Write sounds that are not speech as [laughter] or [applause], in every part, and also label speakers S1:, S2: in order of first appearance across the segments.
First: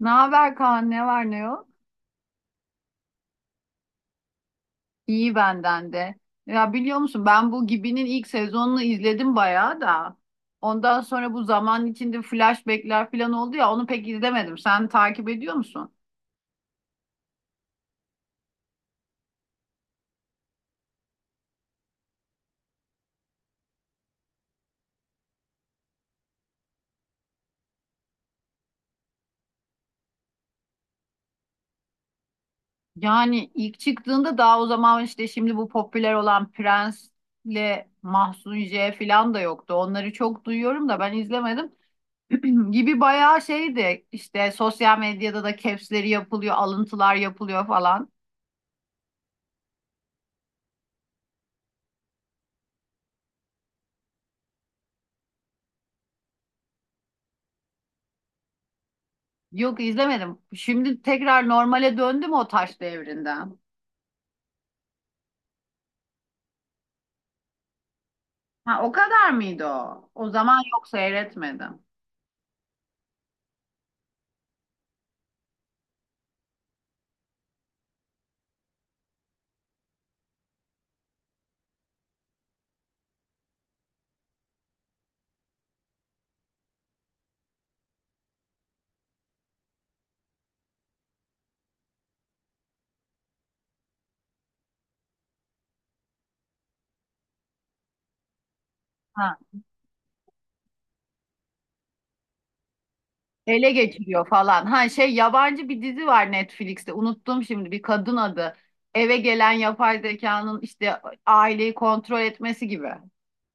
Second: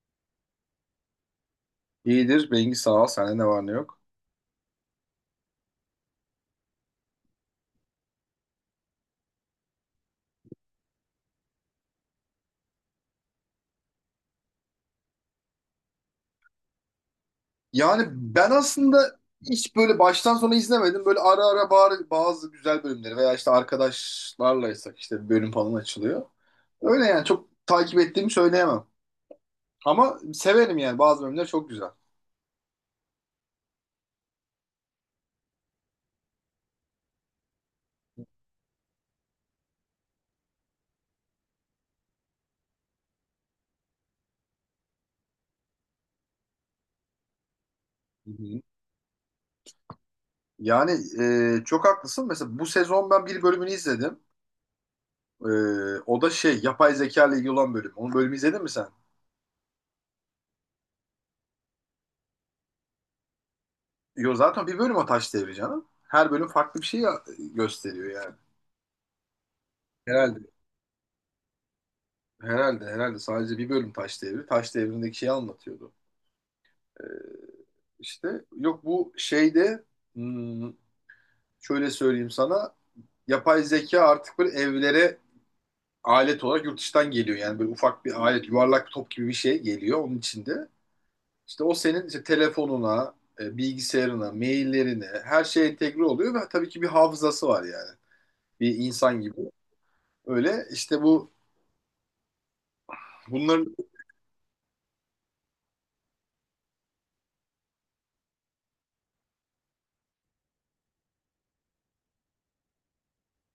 S1: Ne haber Kaan? Ne var ne yok?
S2: İyidir. Bengi sağ ol. Sende ne var ne yok.
S1: İyi benden de. Ya biliyor musun ben bu Gibi'nin ilk sezonunu izledim bayağı da. Ondan sonra bu zaman içinde flashbackler falan oldu ya onu pek izlemedim. Sen takip ediyor musun?
S2: Yani ben aslında hiç böyle baştan sona izlemedim. Böyle ara ara bazı güzel bölümleri veya işte arkadaşlarlaysak işte bir bölüm falan açılıyor. Öyle yani çok takip ettiğimi söyleyemem. Ama severim yani bazı bölümler çok güzel.
S1: Yani ilk çıktığında daha o zaman işte şimdi bu popüler olan Prens'le Mahsun J falan da yoktu. Onları çok duyuyorum da ben izlemedim. [clears throat] Gibi bayağı şeydi işte sosyal medyada da caps'leri yapılıyor, alıntılar yapılıyor falan.
S2: Hı hı. Yani çok haklısın. Mesela bu sezon ben bir bölümünü izledim. E, O da şey yapay zeka ile ilgili olan bölüm. Onun bölümü izledin mi sen?
S1: Yok izlemedim. Şimdi tekrar normale döndü mü o taş devrinden?
S2: Yo, zaten bir bölüm o taş devri canım. Her bölüm farklı bir şey gösteriyor yani.
S1: Ha o kadar mıydı o? O
S2: Herhalde.
S1: zaman yok seyretmedim.
S2: Herhalde sadece bir bölüm Taş Devri. Taş Devri'ndeki şeyi anlatıyordu. Ee, işte yok bu şeyde, hmm, şöyle söyleyeyim sana. Yapay zeka artık böyle evlere alet olarak yurt dışından geliyor. Yani böyle ufak bir alet, yuvarlak bir top gibi bir şey geliyor onun içinde. İşte o senin işte telefonuna, bilgisayarına, maillerine her şey entegre oluyor ve tabii ki bir hafızası var yani. Bir insan gibi.
S1: Ha.
S2: Öyle işte bu
S1: Ele
S2: bunların
S1: geçiriyor falan. Ha şey yabancı bir dizi var Netflix'te. Unuttum şimdi bir kadın adı. Eve gelen yapay zekanın işte aileyi kontrol etmesi gibi.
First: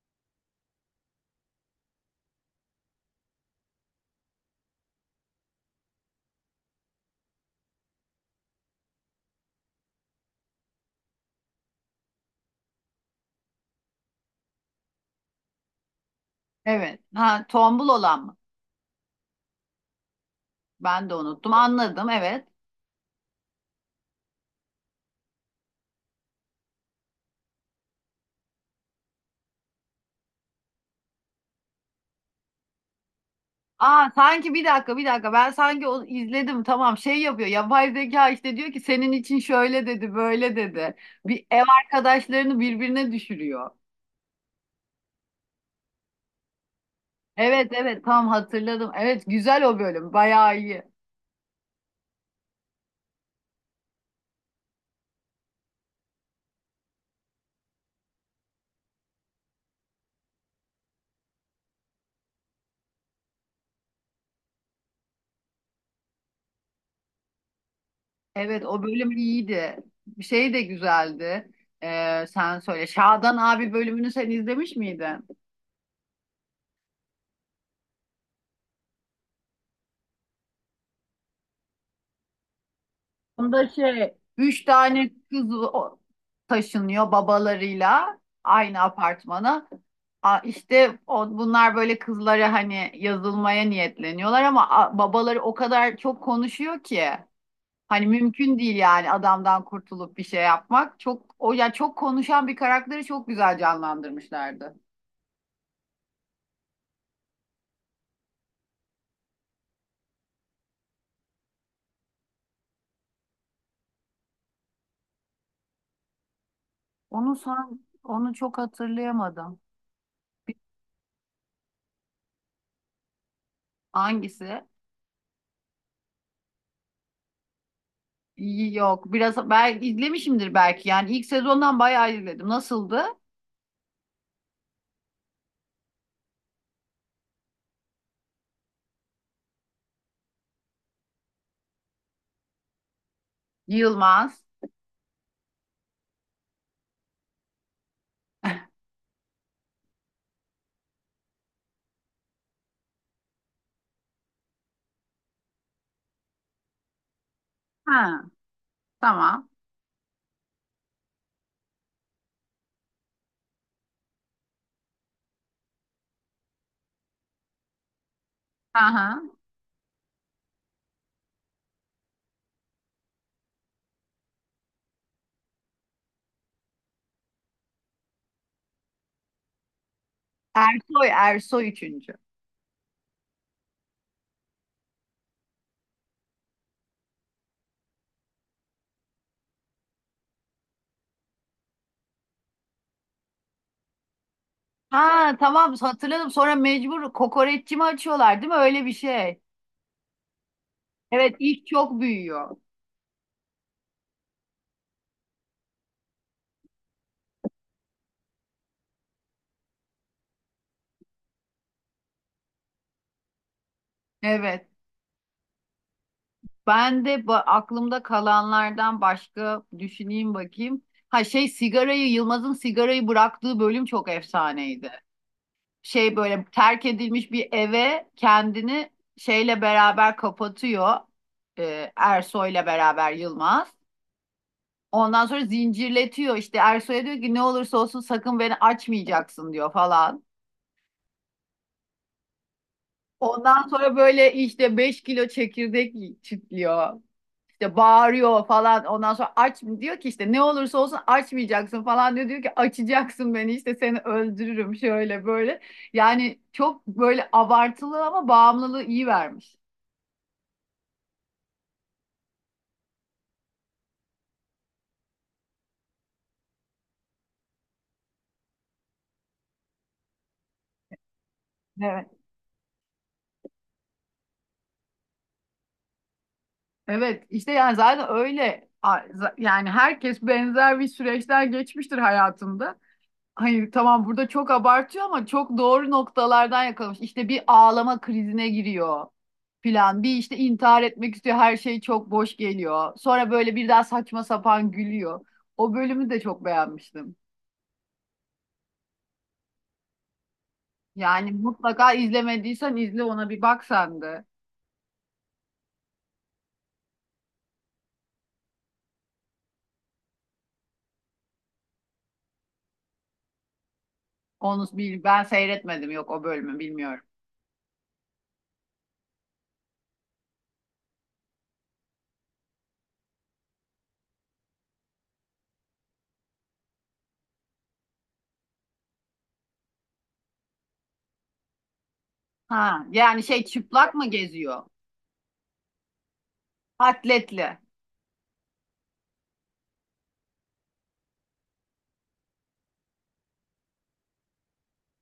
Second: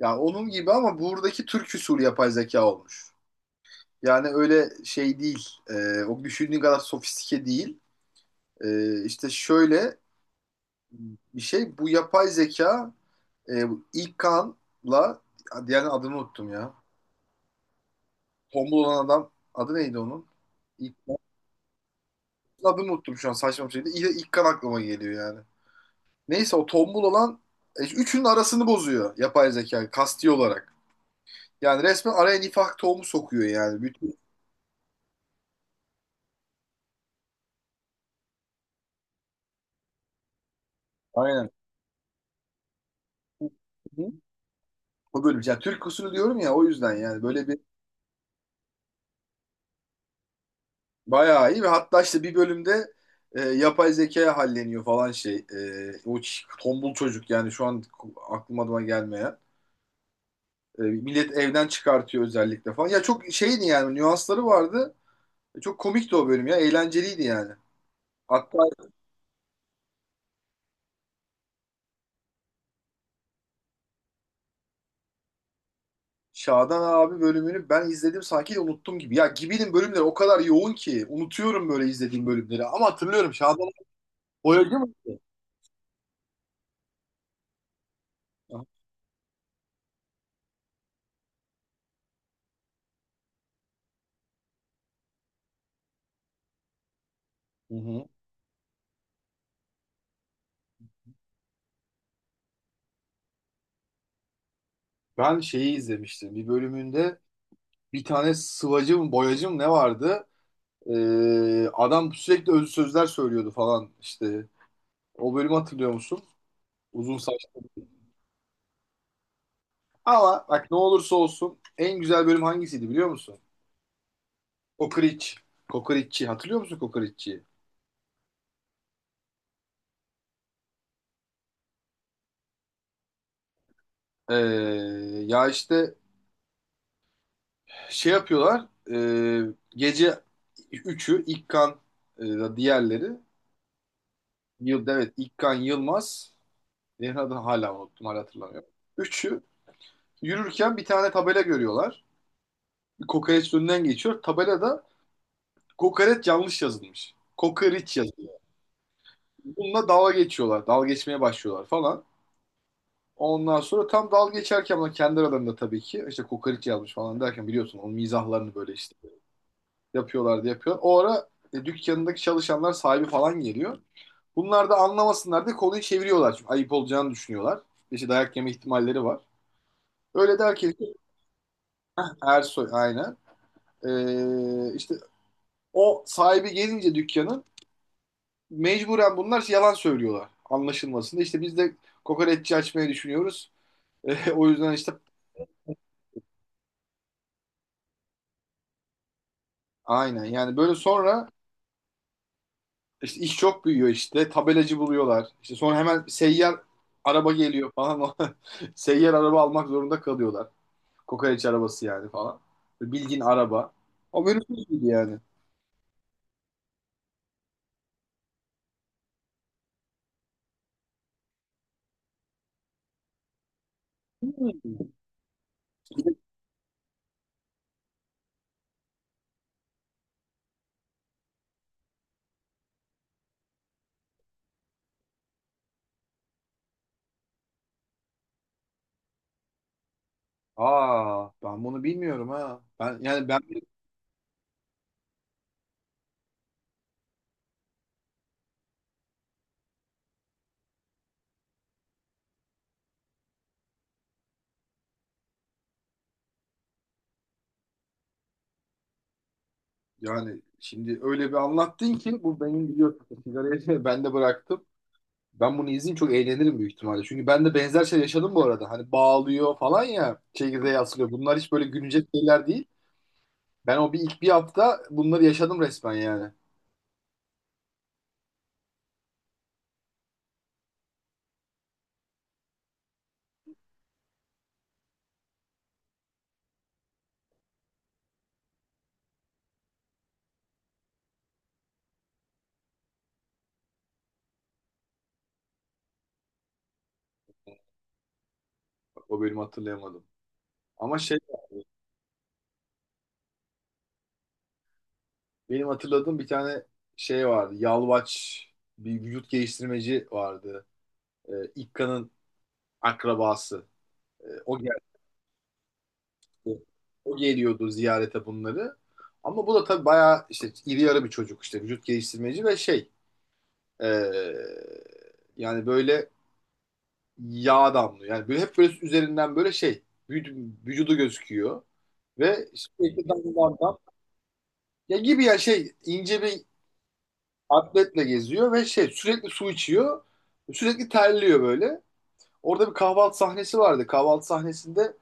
S2: ya onun gibi, ama buradaki Türk usulü yapay zeka olmuş. Yani öyle şey değil. O düşündüğün kadar sofistike değil. İşte şöyle bir şey. Bu yapay zeka bu ilk Kaan'la, diğer adını unuttum ya.
S1: Evet. Ha tombul olan mı?
S2: Tombul olan adam adı neydi onun? İlk
S1: Ben de unuttum. Anladım evet.
S2: adını unuttum şu an, saçma bir şeydi. İlk Kaan aklıma geliyor yani. Neyse, o tombul olan üçünün arasını bozuyor yapay zeka kasti olarak. Yani resmen araya nifak tohumu sokuyor yani.
S1: Aa sanki bir dakika bir dakika ben sanki onu izledim, tamam şey yapıyor yapay zeka işte, diyor ki senin için şöyle dedi böyle dedi, bir
S2: Aynen.
S1: ev arkadaşlarını birbirine
S2: Hı
S1: düşürüyor.
S2: hı. O bölüm. Yani Türk usulü diyorum ya, o yüzden yani böyle bir.
S1: Evet evet tam hatırladım, evet güzel o bölüm bayağı iyi,
S2: Bayağı iyi, ve hatta işte bir bölümde yapay zekaya halleniyor falan şey. O tombul çocuk, yani şu an aklım adıma gelmeyen. Millet evden çıkartıyor özellikle falan. Ya çok şeydi yani, nüansları vardı. Çok komikti o bölüm ya. Eğlenceliydi yani. Hatta
S1: evet o bölüm iyiydi, şey de güzeldi. Sen söyle, Şadan abi bölümünü sen izlemiş miydin?
S2: Şadan abi bölümünü ben izledim sanki de unuttum gibi. Ya Gibi'nin bölümleri o kadar yoğun ki unutuyorum böyle izlediğim bölümleri. Ama hatırlıyorum
S1: Onda
S2: Şadan
S1: şey üç
S2: boyacı
S1: tane
S2: mıydı?
S1: kız taşınıyor babalarıyla aynı apartmana. İşte o, bunlar böyle kızlara hani yazılmaya niyetleniyorlar ama babaları o kadar çok konuşuyor ki
S2: Hı
S1: hani
S2: hı.
S1: mümkün değil yani adamdan kurtulup bir şey yapmak. Çok o ya, çok konuşan bir karakteri çok güzel canlandırmışlardı.
S2: Ben şeyi izlemiştim. Bir bölümünde bir tane sıvacı mı boyacı mı ne vardı? Adam sürekli özlü sözler söylüyordu falan işte. O bölümü hatırlıyor musun? Uzun
S1: Onu
S2: saç.
S1: san onu çok hatırlayamadım.
S2: Ama bak, ne olursa olsun en güzel bölüm hangisiydi biliyor musun?
S1: Hangisi?
S2: Kokoreç. Kokoreççi. Hatırlıyor musun kokoreççiyi?
S1: Yok, biraz ben izlemişimdir belki. Yani ilk sezondan bayağı izledim. Nasıldı?
S2: Ee, Ya işte şey yapıyorlar. Gece üçü İlkan, diğerleri.
S1: Yılmaz.
S2: Evet, İlkan Yılmaz. Diğer adını hala unuttum, hala hatırlamıyorum. Üçü yürürken bir tane tabela görüyorlar. Kokoreç önünden geçiyor. Tabelada kokoreç yanlış yazılmış. Kokoreç
S1: Ha,
S2: yazıyor.
S1: tamam.
S2: Bununla dalga geçiyorlar. Dalga geçmeye başlıyorlar falan. Ondan sonra tam dalga geçerken, ama kendi aralarında tabii ki, işte kokoreç yazmış falan derken, biliyorsun onun mizahlarını böyle işte
S1: Aha.
S2: yapıyorlar diye yapıyor. O ara dükkanındaki çalışanlar, sahibi falan geliyor. Bunlar da anlamasınlar diye konuyu çeviriyorlar. Çünkü ayıp olacağını düşünüyorlar. İşte dayak yeme ihtimalleri var. Öyle derken işte
S1: Ersoy, Ersoy üçüncü.
S2: Ersoy, aynen. İşte o sahibi gelince dükkanın, mecburen bunlar şey, yalan söylüyorlar anlaşılmasında. İşte biz de kokoreççi açmayı düşünüyoruz. [laughs] O yüzden işte
S1: Ha, tamam hatırladım. Sonra mecbur kokoreççi mi açıyorlar değil mi? Öyle bir şey.
S2: aynen yani, böyle sonra
S1: Evet, ilk çok büyüyor.
S2: işte iş çok büyüyor, işte tabelacı buluyorlar. İşte sonra hemen seyyar araba geliyor falan. [laughs] Seyyar araba almak zorunda kalıyorlar. Kokoreç arabası yani falan. Bildiğin araba. O benim
S1: Evet.
S2: gibi yani.
S1: Ben de aklımda kalanlardan başka düşüneyim bakayım. Ha şey, sigarayı Yılmaz'ın sigarayı bıraktığı bölüm çok
S2: Hmm.
S1: efsaneydi. Şey böyle terk edilmiş bir eve kendini şeyle beraber kapatıyor. Ersoy'la beraber Yılmaz. Ondan sonra zincirletiyor işte, Ersoy'a diyor ki ne olursa olsun sakın beni açmayacaksın diyor falan.
S2: Aa, ben bunu bilmiyorum ha. Ben yani ben
S1: Ondan sonra böyle işte 5 kilo çekirdek çitliyor. İşte bağırıyor falan. Ondan sonra aç diyor ki işte ne olursa olsun açmayacaksın falan diyor. Diyor ki açacaksın beni işte, seni öldürürüm şöyle böyle. Yani çok böyle abartılı ama bağımlılığı iyi vermiş.
S2: yani şimdi öyle bir anlattın ki, bu benim biliyorsun sigarayı, [laughs] ben de bıraktım. Ben bunu izleyeyim, çok eğlenirim büyük ihtimalle. Çünkü ben de benzer şey yaşadım bu arada. Hani bağlıyor falan ya, çekirdeğe asılıyor. Bunlar hiç böyle güncel
S1: Evet.
S2: şeyler değil. Ben o bir ilk bir hafta bunları yaşadım resmen yani.
S1: Evet işte yani zaten öyle, yani herkes benzer bir süreçler geçmiştir hayatında. Hayır tamam, burada çok abartıyor ama çok doğru noktalardan yakalamış. İşte bir ağlama krizine giriyor filan. Bir işte intihar etmek istiyor. Her şey çok boş geliyor. Sonra böyle bir daha saçma sapan gülüyor. O bölümü de çok beğenmiştim.
S2: O bölümü hatırlayamadım. Ama şey,
S1: Yani mutlaka izlemediysen izle, ona bir bak sen de.
S2: benim hatırladığım bir tane şey vardı. Yalvaç, bir vücut geliştirmeci vardı. İkka'nın akrabası. O
S1: Onu
S2: geldi.
S1: bil, ben seyretmedim, yok o bölümü bilmiyorum.
S2: O geliyordu ziyarete bunları. Ama bu da tabii bayağı işte iri yarı bir çocuk, işte vücut geliştirmeci ve şey, ee, yani böyle yağ damlıyor. Yani böyle hep böyle üzerinden böyle şey, vücudu gözüküyor ve
S1: Ha
S2: sürekli dam
S1: yani şey,
S2: dam dam.
S1: çıplak mı geziyor?
S2: Ya gibi ya, şey, ince bir
S1: Atletli.
S2: atletle geziyor ve şey, sürekli su içiyor. Sürekli terliyor böyle. Orada bir kahvaltı sahnesi vardı. Kahvaltı sahnesinde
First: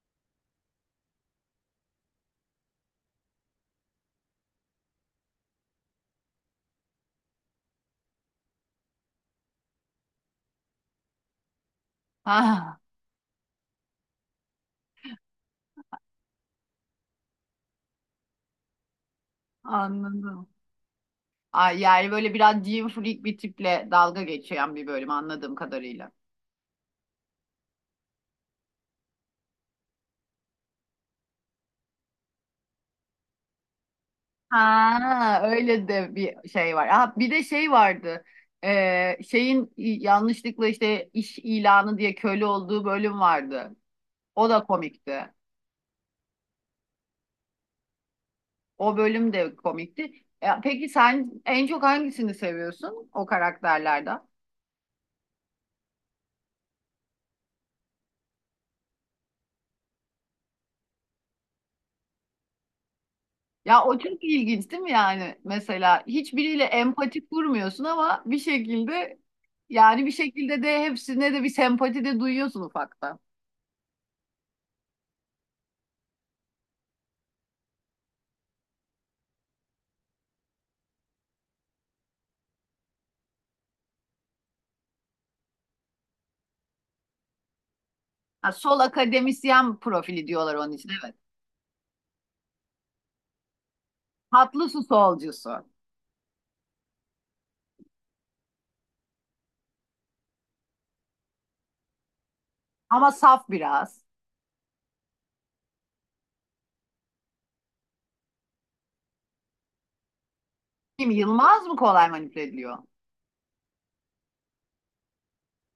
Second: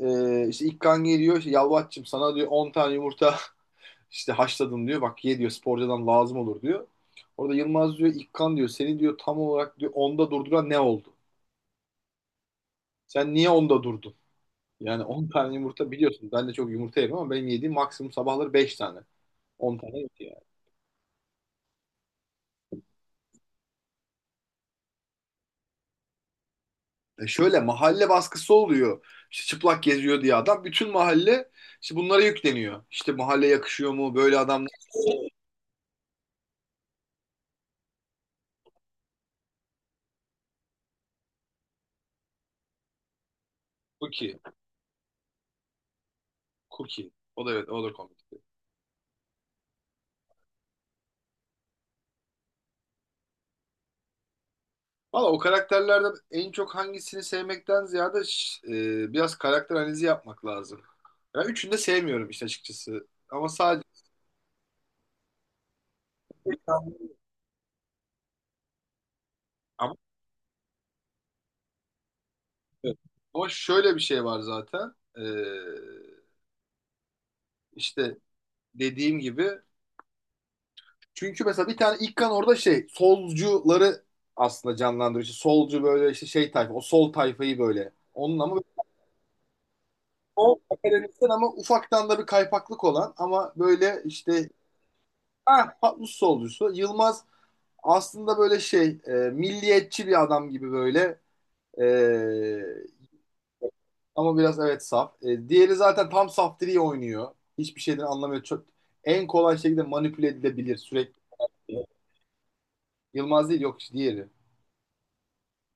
S2: işte ilk kan geliyor. Işte, Yalvaç'cığım sana diyor 10 tane yumurta [laughs] işte haşladım diyor. Bak ye diyor, sporcudan lazım olur diyor. Orada Yılmaz diyor, İlkan diyor, seni diyor tam olarak, diyor onda durduran ne oldu?
S1: Ha
S2: Sen niye onda durdun? Yani 10 tane yumurta, biliyorsun. Ben de çok yumurta yerim ama benim yediğim maksimum sabahları beş tane. On tane yok yani.
S1: anladım. Ay, yani böyle biraz gym freak bir tiple dalga geçen bir bölüm anladığım kadarıyla.
S2: Şöyle mahalle baskısı oluyor. İşte çıplak geziyor diye adam. Bütün mahalle işte bunlara yükleniyor. İşte mahalle yakışıyor mu? Böyle adamlar.
S1: Ha öyle de bir şey var. Ha, bir de şey vardı. Şeyin yanlışlıkla işte iş ilanı diye köle olduğu bölüm vardı.
S2: Cookie.
S1: O da komikti.
S2: Cookie. O da, evet, o da komik.
S1: O bölüm de komikti. Peki sen en çok hangisini seviyorsun o karakterlerden?
S2: Valla, o karakterlerden en çok hangisini sevmekten ziyade biraz karakter analizi yapmak lazım. Ben üçünü de sevmiyorum işte açıkçası. Ama sadece,
S1: Ya o çok ilginç değil mi yani? Mesela hiçbiriyle empati kurmuyorsun ama bir şekilde,
S2: ama,
S1: yani bir şekilde de hepsine de bir sempati de duyuyorsun ufaktan.
S2: ama şöyle bir şey var zaten. İşte dediğim gibi. Çünkü mesela bir tane İlkan orada şey solcuları aslında canlandırıyor. İşte solcu böyle işte şey tayfa, o sol tayfayı böyle. Onun
S1: Ha,
S2: ama
S1: sol akademisyen profili diyorlar
S2: o
S1: onun için, evet.
S2: akademisyen, ama ufaktan da bir kaypaklık olan, ama böyle işte
S1: Tatlı su solcusu,
S2: ah patlus solcusu. Yılmaz aslında böyle şey, milliyetçi bir adam gibi böyle, e,
S1: ama saf biraz.
S2: ama biraz, evet, saf. Diğeri zaten tam saftiri oynuyor. Hiçbir şeyden anlamıyor. Çok, en kolay şekilde manipüle edilebilir
S1: Kim,
S2: sürekli.
S1: Yılmaz mı kolay manipüle ediliyor?
S2: Yılmaz değil, yok işte diğeri.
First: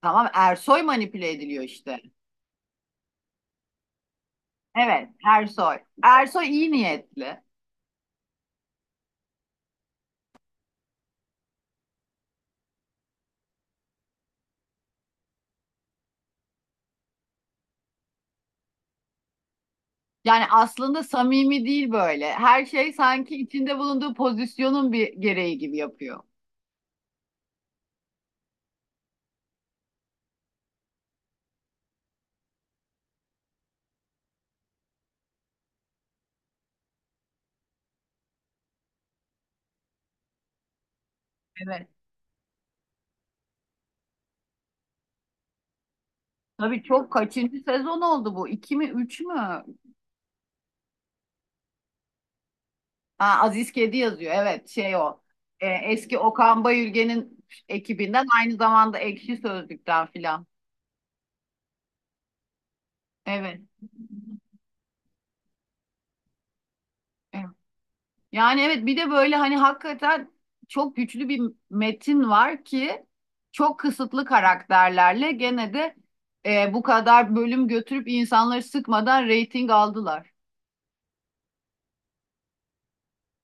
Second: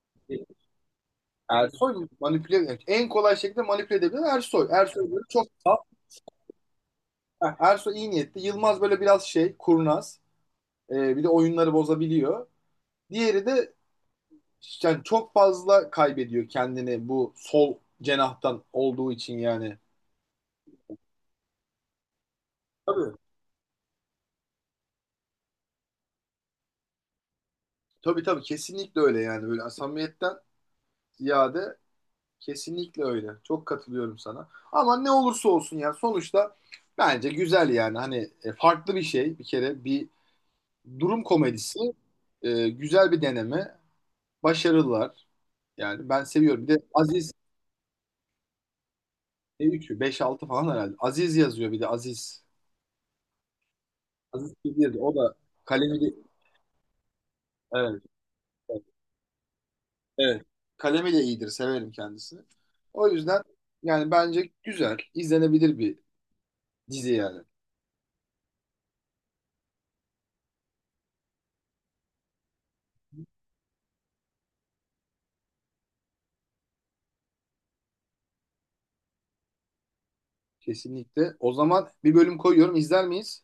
S1: Tamam, Ersoy manipüle ediliyor işte.
S2: Ersoy manipüle, evet. En kolay şekilde manipüle edebilen Ersoy.
S1: Evet,
S2: Ersoy böyle çok saf.
S1: Ersoy. Ersoy iyi niyetli.
S2: Heh, Ersoy iyi niyetli. Yılmaz böyle biraz şey, kurnaz. Bir de oyunları bozabiliyor. Diğeri de yani çok fazla kaybediyor kendini bu sol cenahtan olduğu için yani.
S1: Yani aslında samimi değil böyle. Her şey
S2: Tabii.
S1: sanki içinde bulunduğu pozisyonun bir gereği gibi yapıyor.
S2: Tabii tabii, kesinlikle öyle yani, böyle samimiyetten ziyade kesinlikle öyle. Çok katılıyorum sana. Ama ne olursa olsun yani, sonuçta bence güzel yani, hani farklı bir şey, bir kere bir durum komedisi.
S1: Evet.
S2: Güzel bir deneme. Başarılılar. Yani ben seviyorum. Bir de
S1: Tabii, çok
S2: Aziz,
S1: kaçıncı sezon oldu bu? İki mi üç mü?
S2: ne 3'ü, 5-6 falan herhalde. Aziz yazıyor, bir de Aziz.
S1: Ha, Aziz Kedi yazıyor.
S2: Aziz
S1: Evet
S2: Bilgi
S1: şey
S2: yazıyor. O
S1: o.
S2: da kalemiyle,
S1: Eski Okan Bayülgen'in
S2: evet,
S1: ekibinden, aynı
S2: evet,
S1: zamanda Ekşi Sözlük'ten
S2: evet.
S1: filan.
S2: Kalemiyle iyidir. Severim kendisini. O yüzden
S1: Evet.
S2: yani bence güzel. İzlenebilir bir dizi yani.
S1: Evet. Yani evet, bir de böyle hani hakikaten çok güçlü bir metin var ki çok kısıtlı karakterlerle gene de, bu kadar bölüm götürüp insanları sıkmadan reyting aldılar.
S2: Kesinlikle. O zaman bir bölüm koyuyorum. İzler miyiz?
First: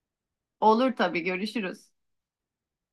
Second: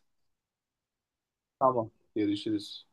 S1: Olur tabii,
S2: Tamam.
S1: görüşürüz.
S2: Görüşürüz.